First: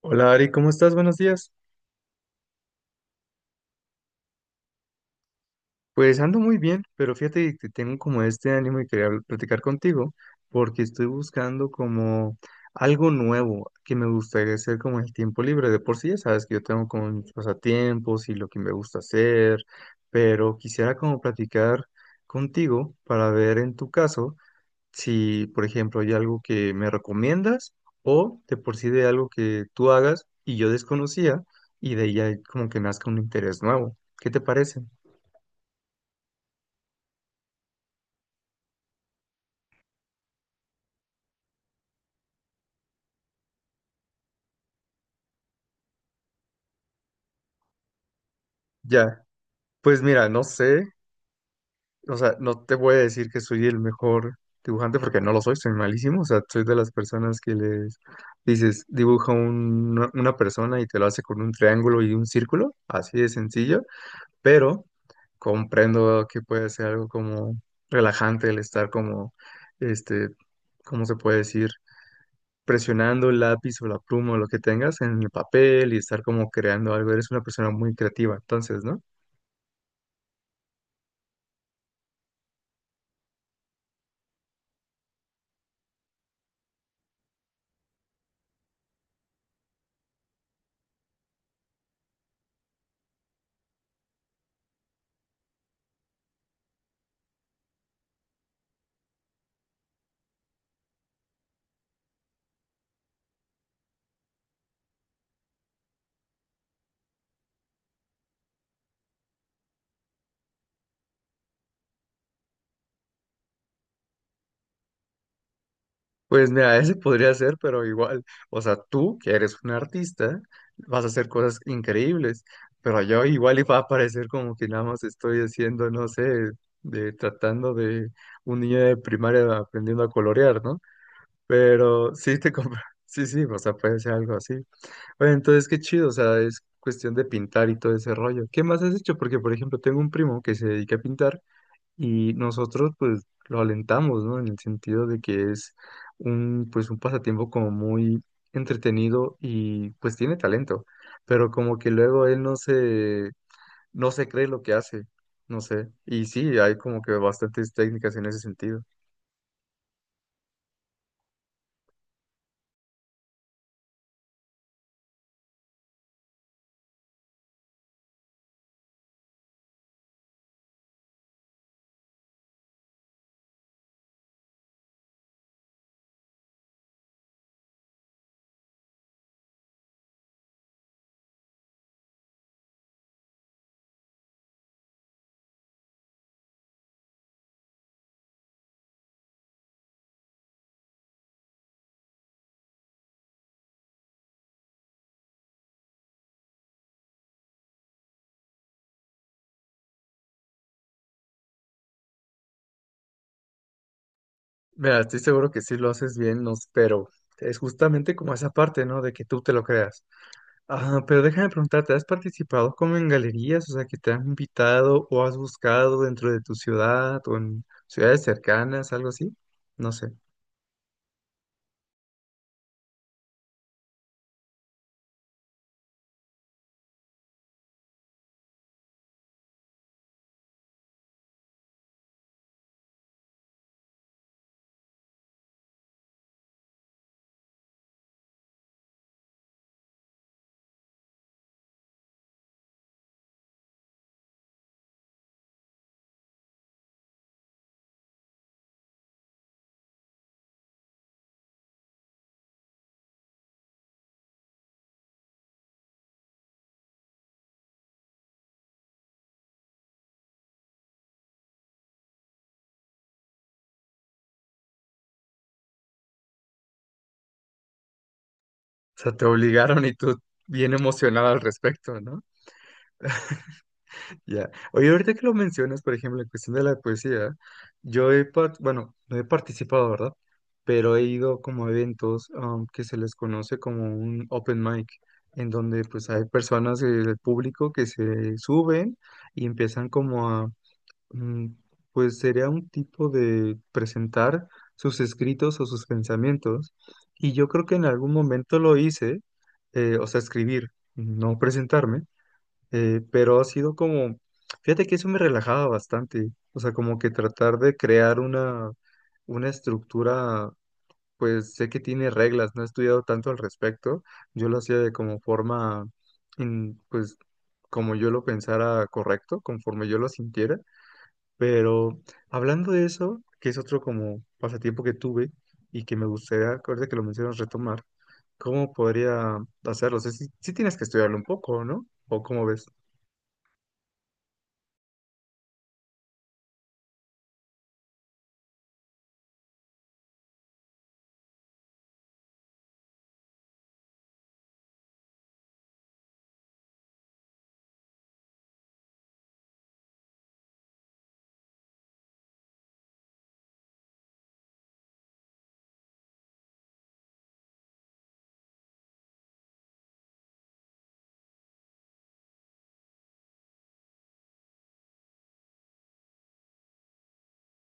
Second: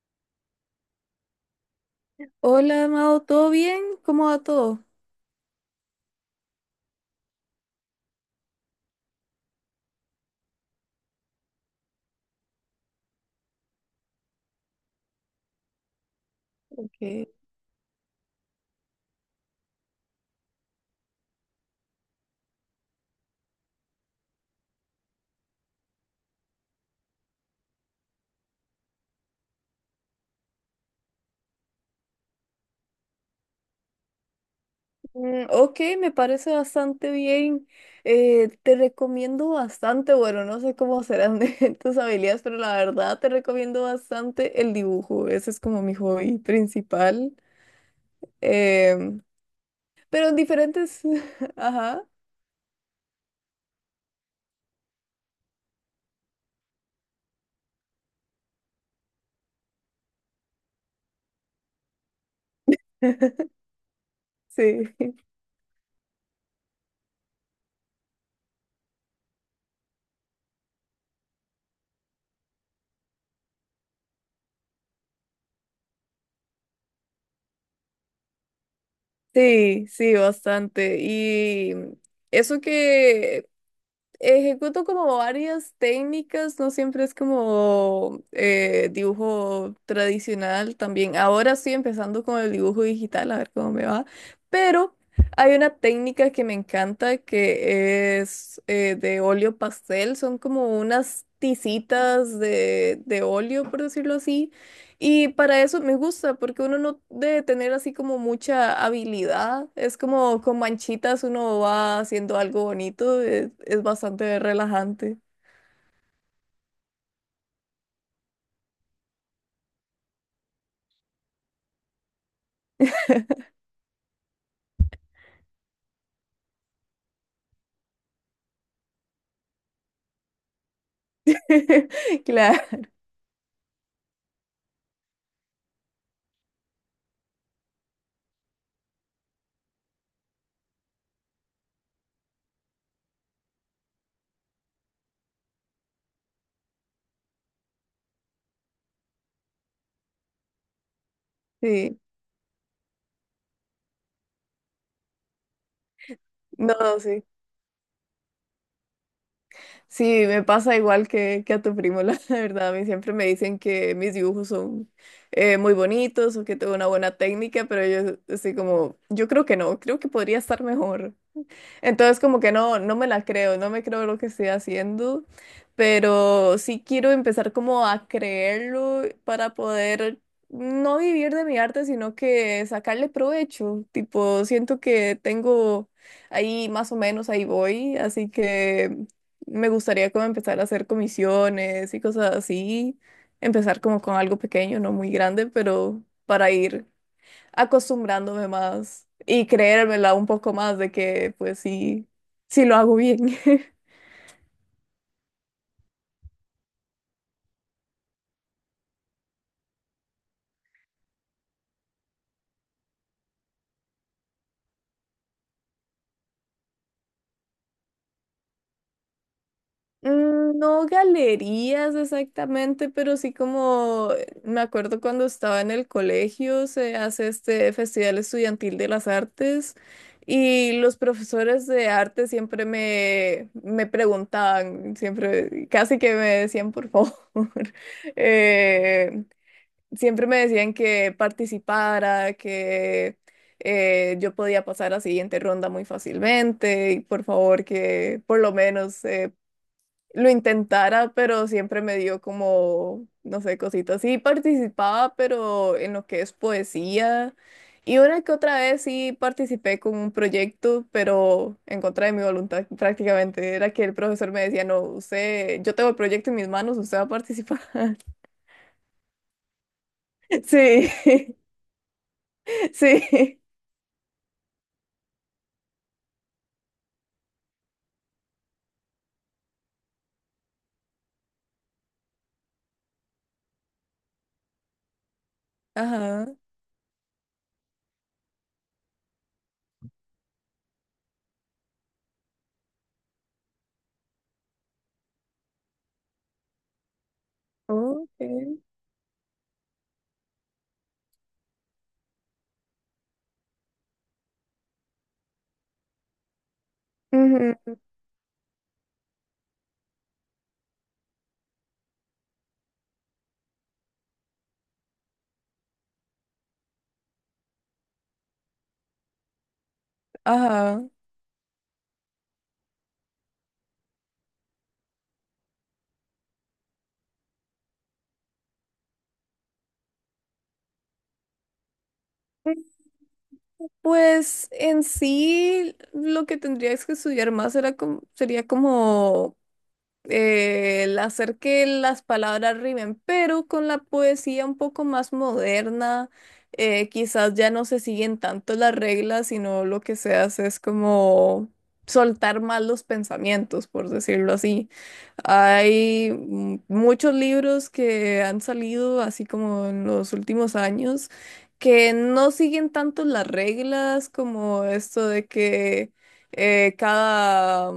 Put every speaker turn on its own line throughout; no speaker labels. Hola Ari, ¿cómo estás? Buenos días.
Hola, Amado, ¿todo bien? ¿Cómo va todo?
Pues ando muy bien, pero fíjate que tengo como este ánimo y quería platicar contigo porque estoy buscando como algo nuevo que me gustaría hacer como en el tiempo libre. De por sí ya sabes que yo tengo como
Okay.
mis pasatiempos y lo que me gusta hacer, pero quisiera como platicar contigo para ver en tu caso. Si, por ejemplo, hay algo que me recomiendas o de por sí de algo que tú hagas y yo desconocía y de ahí ya como que nazca un interés nuevo. ¿Qué te parece?
Ok, me parece bastante bien. Te recomiendo bastante, bueno, no sé cómo serán de tus habilidades, pero la verdad te recomiendo bastante el dibujo. Ese es como mi hobby principal.
Ya,
Em,
pues mira,
pero en
no sé,
diferentes... Ajá.
o sea, no te voy a decir que soy el mejor dibujante porque no lo soy, soy malísimo, o sea, soy de las personas que les dices, dibuja una persona y te lo hace con un triángulo y un círculo, así de sencillo, pero
Sí,
comprendo que puede ser algo como relajante el estar como, este, ¿cómo se puede decir? Presionando el lápiz o la pluma o lo que tengas en el papel y estar como creando algo. Eres una persona muy creativa, entonces, ¿no?
sí, bastante. Y eso que ejecuto como varias técnicas, no siempre es como dibujo tradicional también. Ahora estoy empezando con el dibujo digital, a ver cómo me va. Pero hay una técnica que me encanta que es de óleo pastel, son como unas tizitas de óleo, por decirlo así, y para eso me gusta, porque uno no debe tener así como mucha habilidad. Es como con manchitas uno va haciendo algo bonito. Es bastante relajante.
Pues mira, ese podría ser, pero igual, o sea, tú que eres un artista, vas a hacer cosas increíbles, pero yo igual y va a parecer como que nada más estoy haciendo, no sé, de tratando de un niño de primaria aprendiendo a colorear, ¿no? Pero sí te
Claro,
compra. Sí, sí, o sea, puede ser algo así. Bueno, entonces qué chido, o sea, es cuestión de pintar y todo ese rollo. ¿Qué más has hecho? Porque, por ejemplo, tengo un primo que se dedica a pintar y nosotros, pues, lo alentamos, ¿no? En el sentido de que es un, pues, un pasatiempo como muy entretenido y, pues, tiene talento. Pero como que
sí.
luego él no se cree lo que hace, no sé. Y sí,
No,
hay como que
sí.
bastantes técnicas en ese sentido.
Sí, me pasa igual que a tu primo, la verdad. A mí siempre me dicen que mis dibujos son muy bonitos o que tengo una buena técnica, pero yo estoy como, yo creo que no, creo que podría estar mejor. Entonces como que no, no me la creo, no me creo lo que estoy haciendo, pero sí quiero empezar como a creerlo para poder no vivir de mi arte, sino que sacarle provecho. Tipo, siento que tengo ahí más o menos, ahí voy, así que me gustaría como empezar a hacer comisiones y cosas así, empezar como con algo pequeño, no muy grande, pero para ir acostumbrándome más y creérmela un poco más de que pues sí, sí lo hago bien.
Mira, estoy seguro que sí lo haces bien, no, pero es justamente como esa parte, ¿no? De que tú te lo creas. Ah, pero déjame preguntarte, ¿has participado como en galerías? O sea, que te han invitado o has buscado dentro de tu ciudad o en ciudades cercanas, algo así. No sé. O
No galerías exactamente, pero sí como me acuerdo cuando estaba en el colegio, se hace este Festival Estudiantil de las Artes y los profesores de arte siempre me, me preguntaban, siempre casi que me decían por favor, eh, siempre me decían que participara, que yo podía pasar a siguiente ronda muy fácilmente y por favor que por lo menos lo intentara, pero siempre me dio como, no sé, cositas. Sí participaba, pero en lo que es poesía. Y una que otra vez sí participé con un proyecto, pero en contra de mi voluntad prácticamente. Era que el profesor me decía, no, usted, yo tengo el proyecto en mis manos, usted va a participar.
sea, te obligaron y tú bien
Sí,
emocionado al respecto, ¿no?
sí.
Ya. Oye, ahorita que lo mencionas, por ejemplo, en cuestión de la poesía, yo he, bueno, no he participado, ¿verdad? Pero he ido como a eventos que se les conoce como un open mic, en donde pues hay
Ajá.
personas del público que se suben y empiezan como mm, pues sería un tipo de presentar sus escritos o sus pensamientos. Y yo creo que en algún
Ok.
momento lo hice, o sea, escribir, no presentarme. Pero ha sido como, fíjate que eso me relajaba bastante, o sea, como que tratar
Ujú.
de crear una estructura, pues sé que tiene reglas, no he estudiado tanto al respecto, yo lo hacía de como forma, pues como yo lo pensara correcto, conforme yo lo sintiera,
Ajá.
pero hablando de eso, que es otro como pasatiempo que tuve y que me gustaría, ahorita que lo mencionas, retomar, ¿cómo podría hacerlo? O sea, sí, sí tienes que estudiarlo un poco, ¿no? ¿O cómo ves?
Pues en sí lo que tendrías que estudiar más era como, sería como el hacer que las palabras rimen, pero con la poesía un poco más moderna, quizás ya no se siguen tanto las reglas, sino lo que se hace es como soltar más los pensamientos, por decirlo así. Hay muchos libros que han salido, así como en los últimos años, que no siguen tanto las reglas como esto de que cada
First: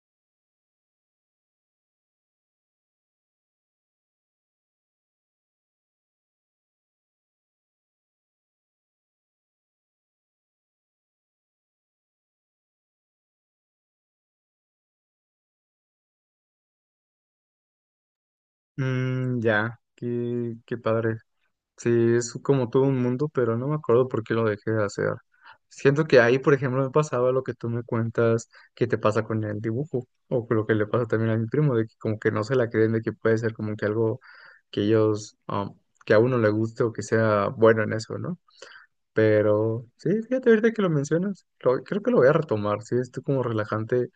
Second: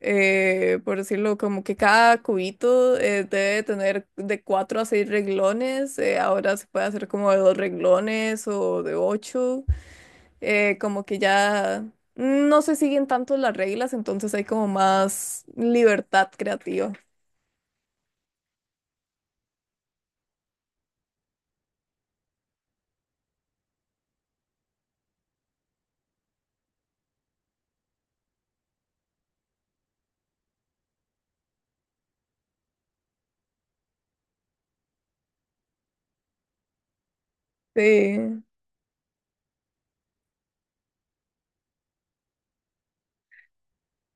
por decirlo, como que cada cubito debe tener de cuatro a seis reglones, ahora se puede hacer como de dos reglones o de ocho, como que ya no se siguen tanto las reglas, entonces hay como más libertad creativa.
Mm, ya, qué, qué padre. Sí, es como todo un mundo, pero no me acuerdo por qué lo dejé de hacer. Siento que ahí, por ejemplo, me pasaba lo que tú me cuentas que te pasa con el dibujo, o con lo que le pasa también a mi primo, de que como que no se la creen, de que puede ser como que algo que ellos, que a uno le guste o que sea bueno en eso, ¿no?
Sí,
Pero sí, fíjate ahorita que lo mencionas, creo que lo voy a retomar, sí, es como relajante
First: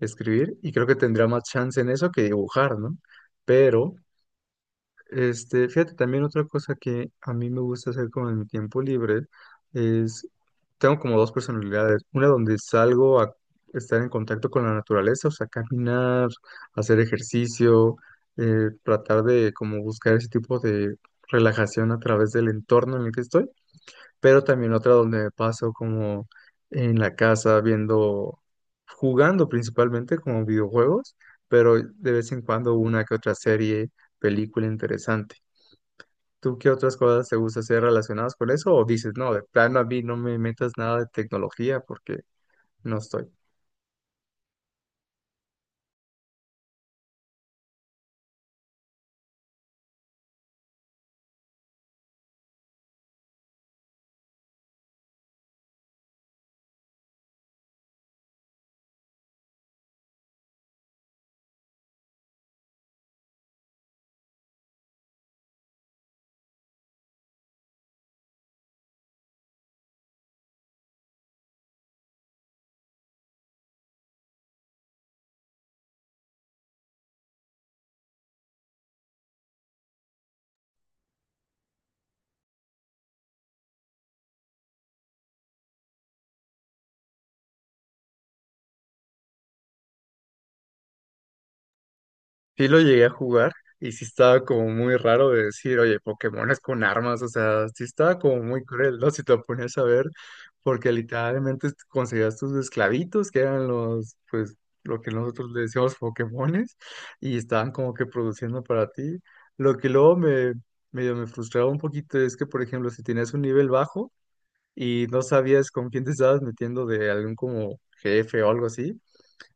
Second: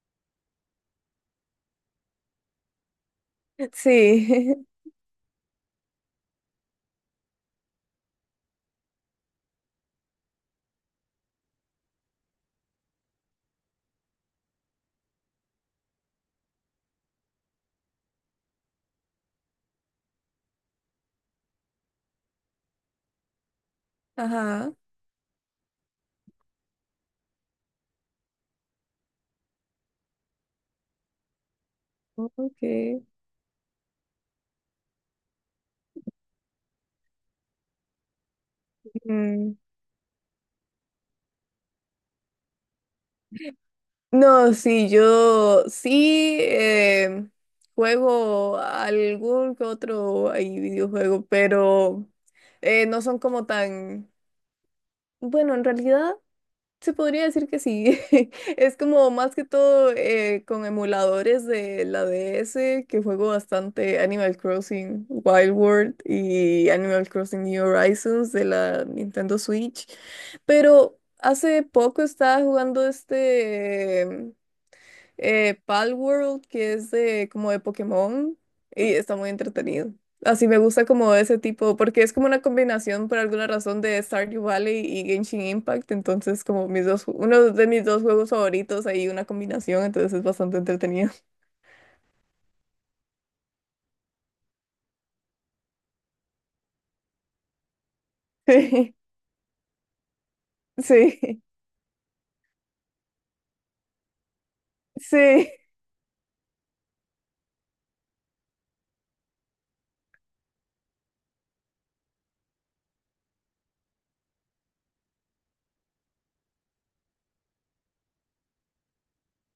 escribir y creo que tendría más chance en eso que dibujar, ¿no? Pero...
sí,
Este, fíjate, también otra cosa que a mí me gusta hacer como en mi tiempo libre es, tengo como dos personalidades, una donde salgo a estar en contacto con la naturaleza, o sea, caminar, hacer ejercicio, tratar de como buscar ese tipo de relajación a través del entorno en el que estoy, pero
ajá,
también otra donde me paso como en la casa viendo, jugando principalmente como videojuegos, pero de vez en cuando
ok.
una que otra serie, película interesante. ¿Tú qué otras cosas te gusta hacer relacionadas con eso? ¿O dices, no, de
Mm.
plano a mí no me metas nada de tecnología porque no estoy?
No, sí, yo sí juego algún que otro ahí videojuego, pero no son como tan... Bueno, en realidad se podría decir que sí. Es como más que todo con emuladores de la DS que juego bastante Animal Crossing Wild World y Animal Crossing New Horizons de la Nintendo Switch, pero hace poco estaba jugando este... Palworld, que es de como de Pokémon, y está muy entretenido. Así me gusta como ese tipo, porque es como una combinación por alguna razón de Stardew Valley y Genshin Impact, entonces como mis dos, uno de mis dos juegos favoritos, hay una combinación, entonces es bastante entretenido.
Sí lo llegué a jugar y sí estaba como muy raro de decir, oye, Pokémon es con armas, o sea, sí estaba como muy cruel, ¿no? Si te lo ponías a ver, porque
Sí, sí,
literalmente conseguías tus esclavitos, que eran los, pues, lo que
sí,
nosotros le decíamos Pokémones, y estaban como que produciendo para ti. Lo que luego me, medio me frustraba un poquito es que, por ejemplo, si tenías un nivel bajo, y no sabías con quién te estabas metiendo de algún como jefe o algo así,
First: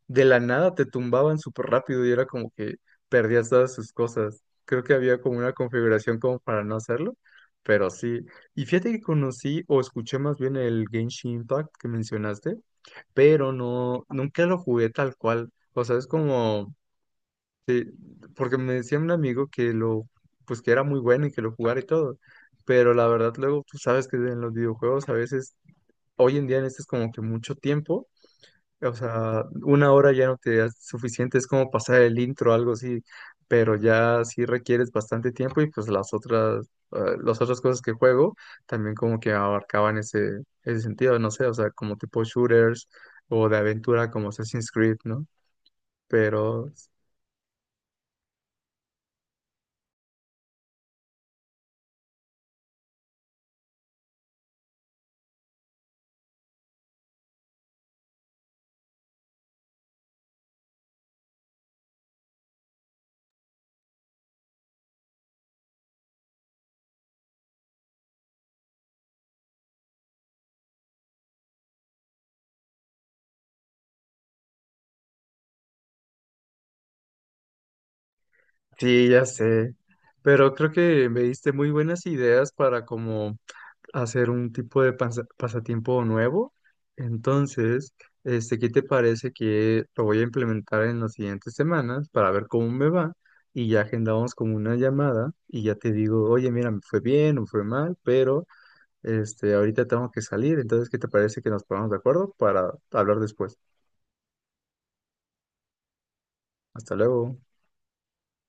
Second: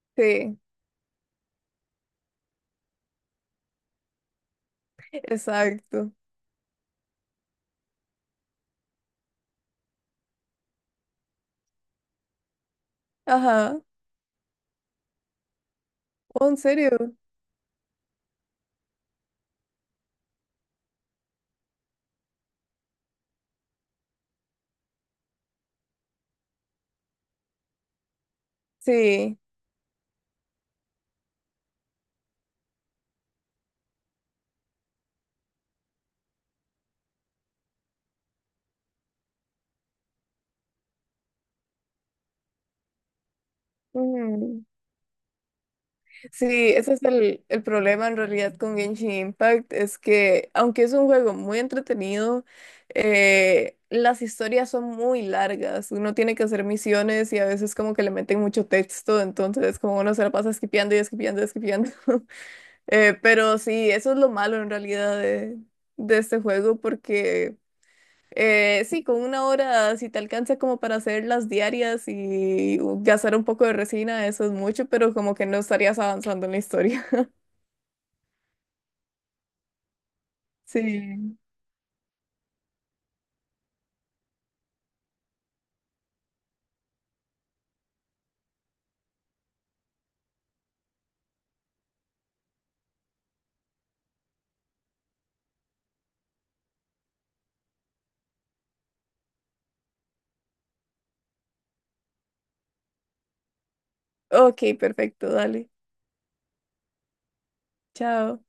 de la
sí,
nada te tumbaban súper rápido y era como que perdías todas sus cosas. Creo que había como una
exacto.
configuración como para no hacerlo, pero sí. Y fíjate que conocí o escuché más bien el Genshin Impact que mencionaste, pero
Ajá.
no, nunca lo jugué tal cual. O sea, es
Oh, ¿en
como,
serio?
porque me decía un amigo que lo, pues que era muy bueno y que lo jugara y todo. Pero la verdad luego tú sabes que en los videojuegos a veces hoy en día necesitas como que mucho tiempo, o
Sí.
sea, 1 hora ya no te da suficiente, es como pasar el intro, algo así, pero ya sí requieres bastante tiempo y pues las otras cosas que juego también como que abarcaban ese, ese sentido, no sé, o sea, como tipo shooters o de aventura como Assassin's Creed, ¿no?
Sí,
Pero
ese es el problema en realidad con Genshin Impact, es que aunque es un juego muy entretenido, las historias son muy largas, uno tiene que hacer misiones y a veces como que le meten mucho texto, entonces como uno se la pasa esquipeando y esquipeando y esquipeando. Pero sí, eso es lo malo en realidad de este juego porque... sí, con una hora, si te alcanza como para hacer las diarias y gastar un poco de resina, eso es mucho, pero como que no estarías avanzando en la historia.
sí, ya sé, pero creo que me
Sí.
diste muy buenas ideas para como hacer un tipo de pasatiempo nuevo. Entonces, este, ¿qué te parece que lo voy a implementar en las siguientes semanas para ver cómo me va? Y ya agendamos como una llamada y ya te digo, oye, mira, me fue bien o fue mal, pero este, ahorita tengo que salir. Entonces, ¿qué te parece que nos pongamos de acuerdo para hablar después?
Ok, perfecto, dale.
Hasta luego.
Chao.